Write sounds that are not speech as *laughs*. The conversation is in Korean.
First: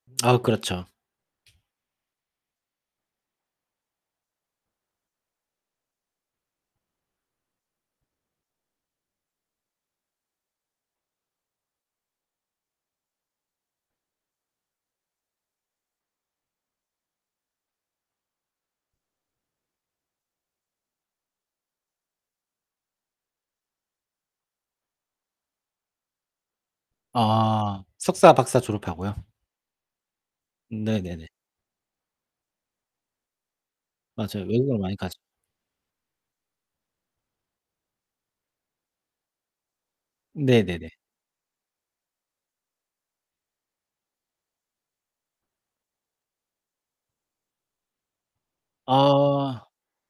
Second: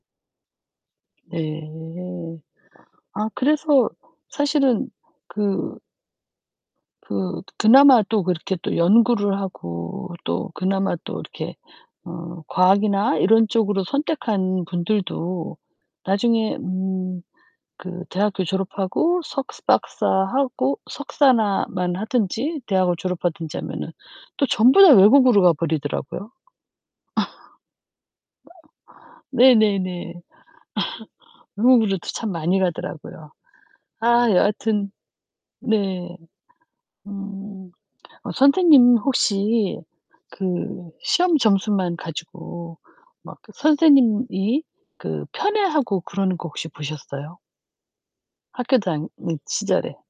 아 그렇죠. 네. 아 그래서 사실은 그 그 그나마 또 그렇게 또 연구를 하고 또 그나마 또 이렇게 어 과학이나 이런 쪽으로 선택한 분들도 나중에 음 그 대학교 졸업하고 석박사하고 석사나 만 하든지 대학을 졸업하든지 하면은 또 전부 다 외국으로 가버리더라고요. *laughs* 아. 석사, 박사 졸업하고요? 네네네. 네네네. *laughs* 외국으로도 참 많이 가더라고요. 아 맞아요. 외국을 여하튼 많이 가죠. 네. 음 어 선생님 혹시 그 네네네. 시험 점수만 가지고 막 선생님이 그 편애하고 그러는 거 혹시 보셨어요? 학교 다닐 아. 시절에.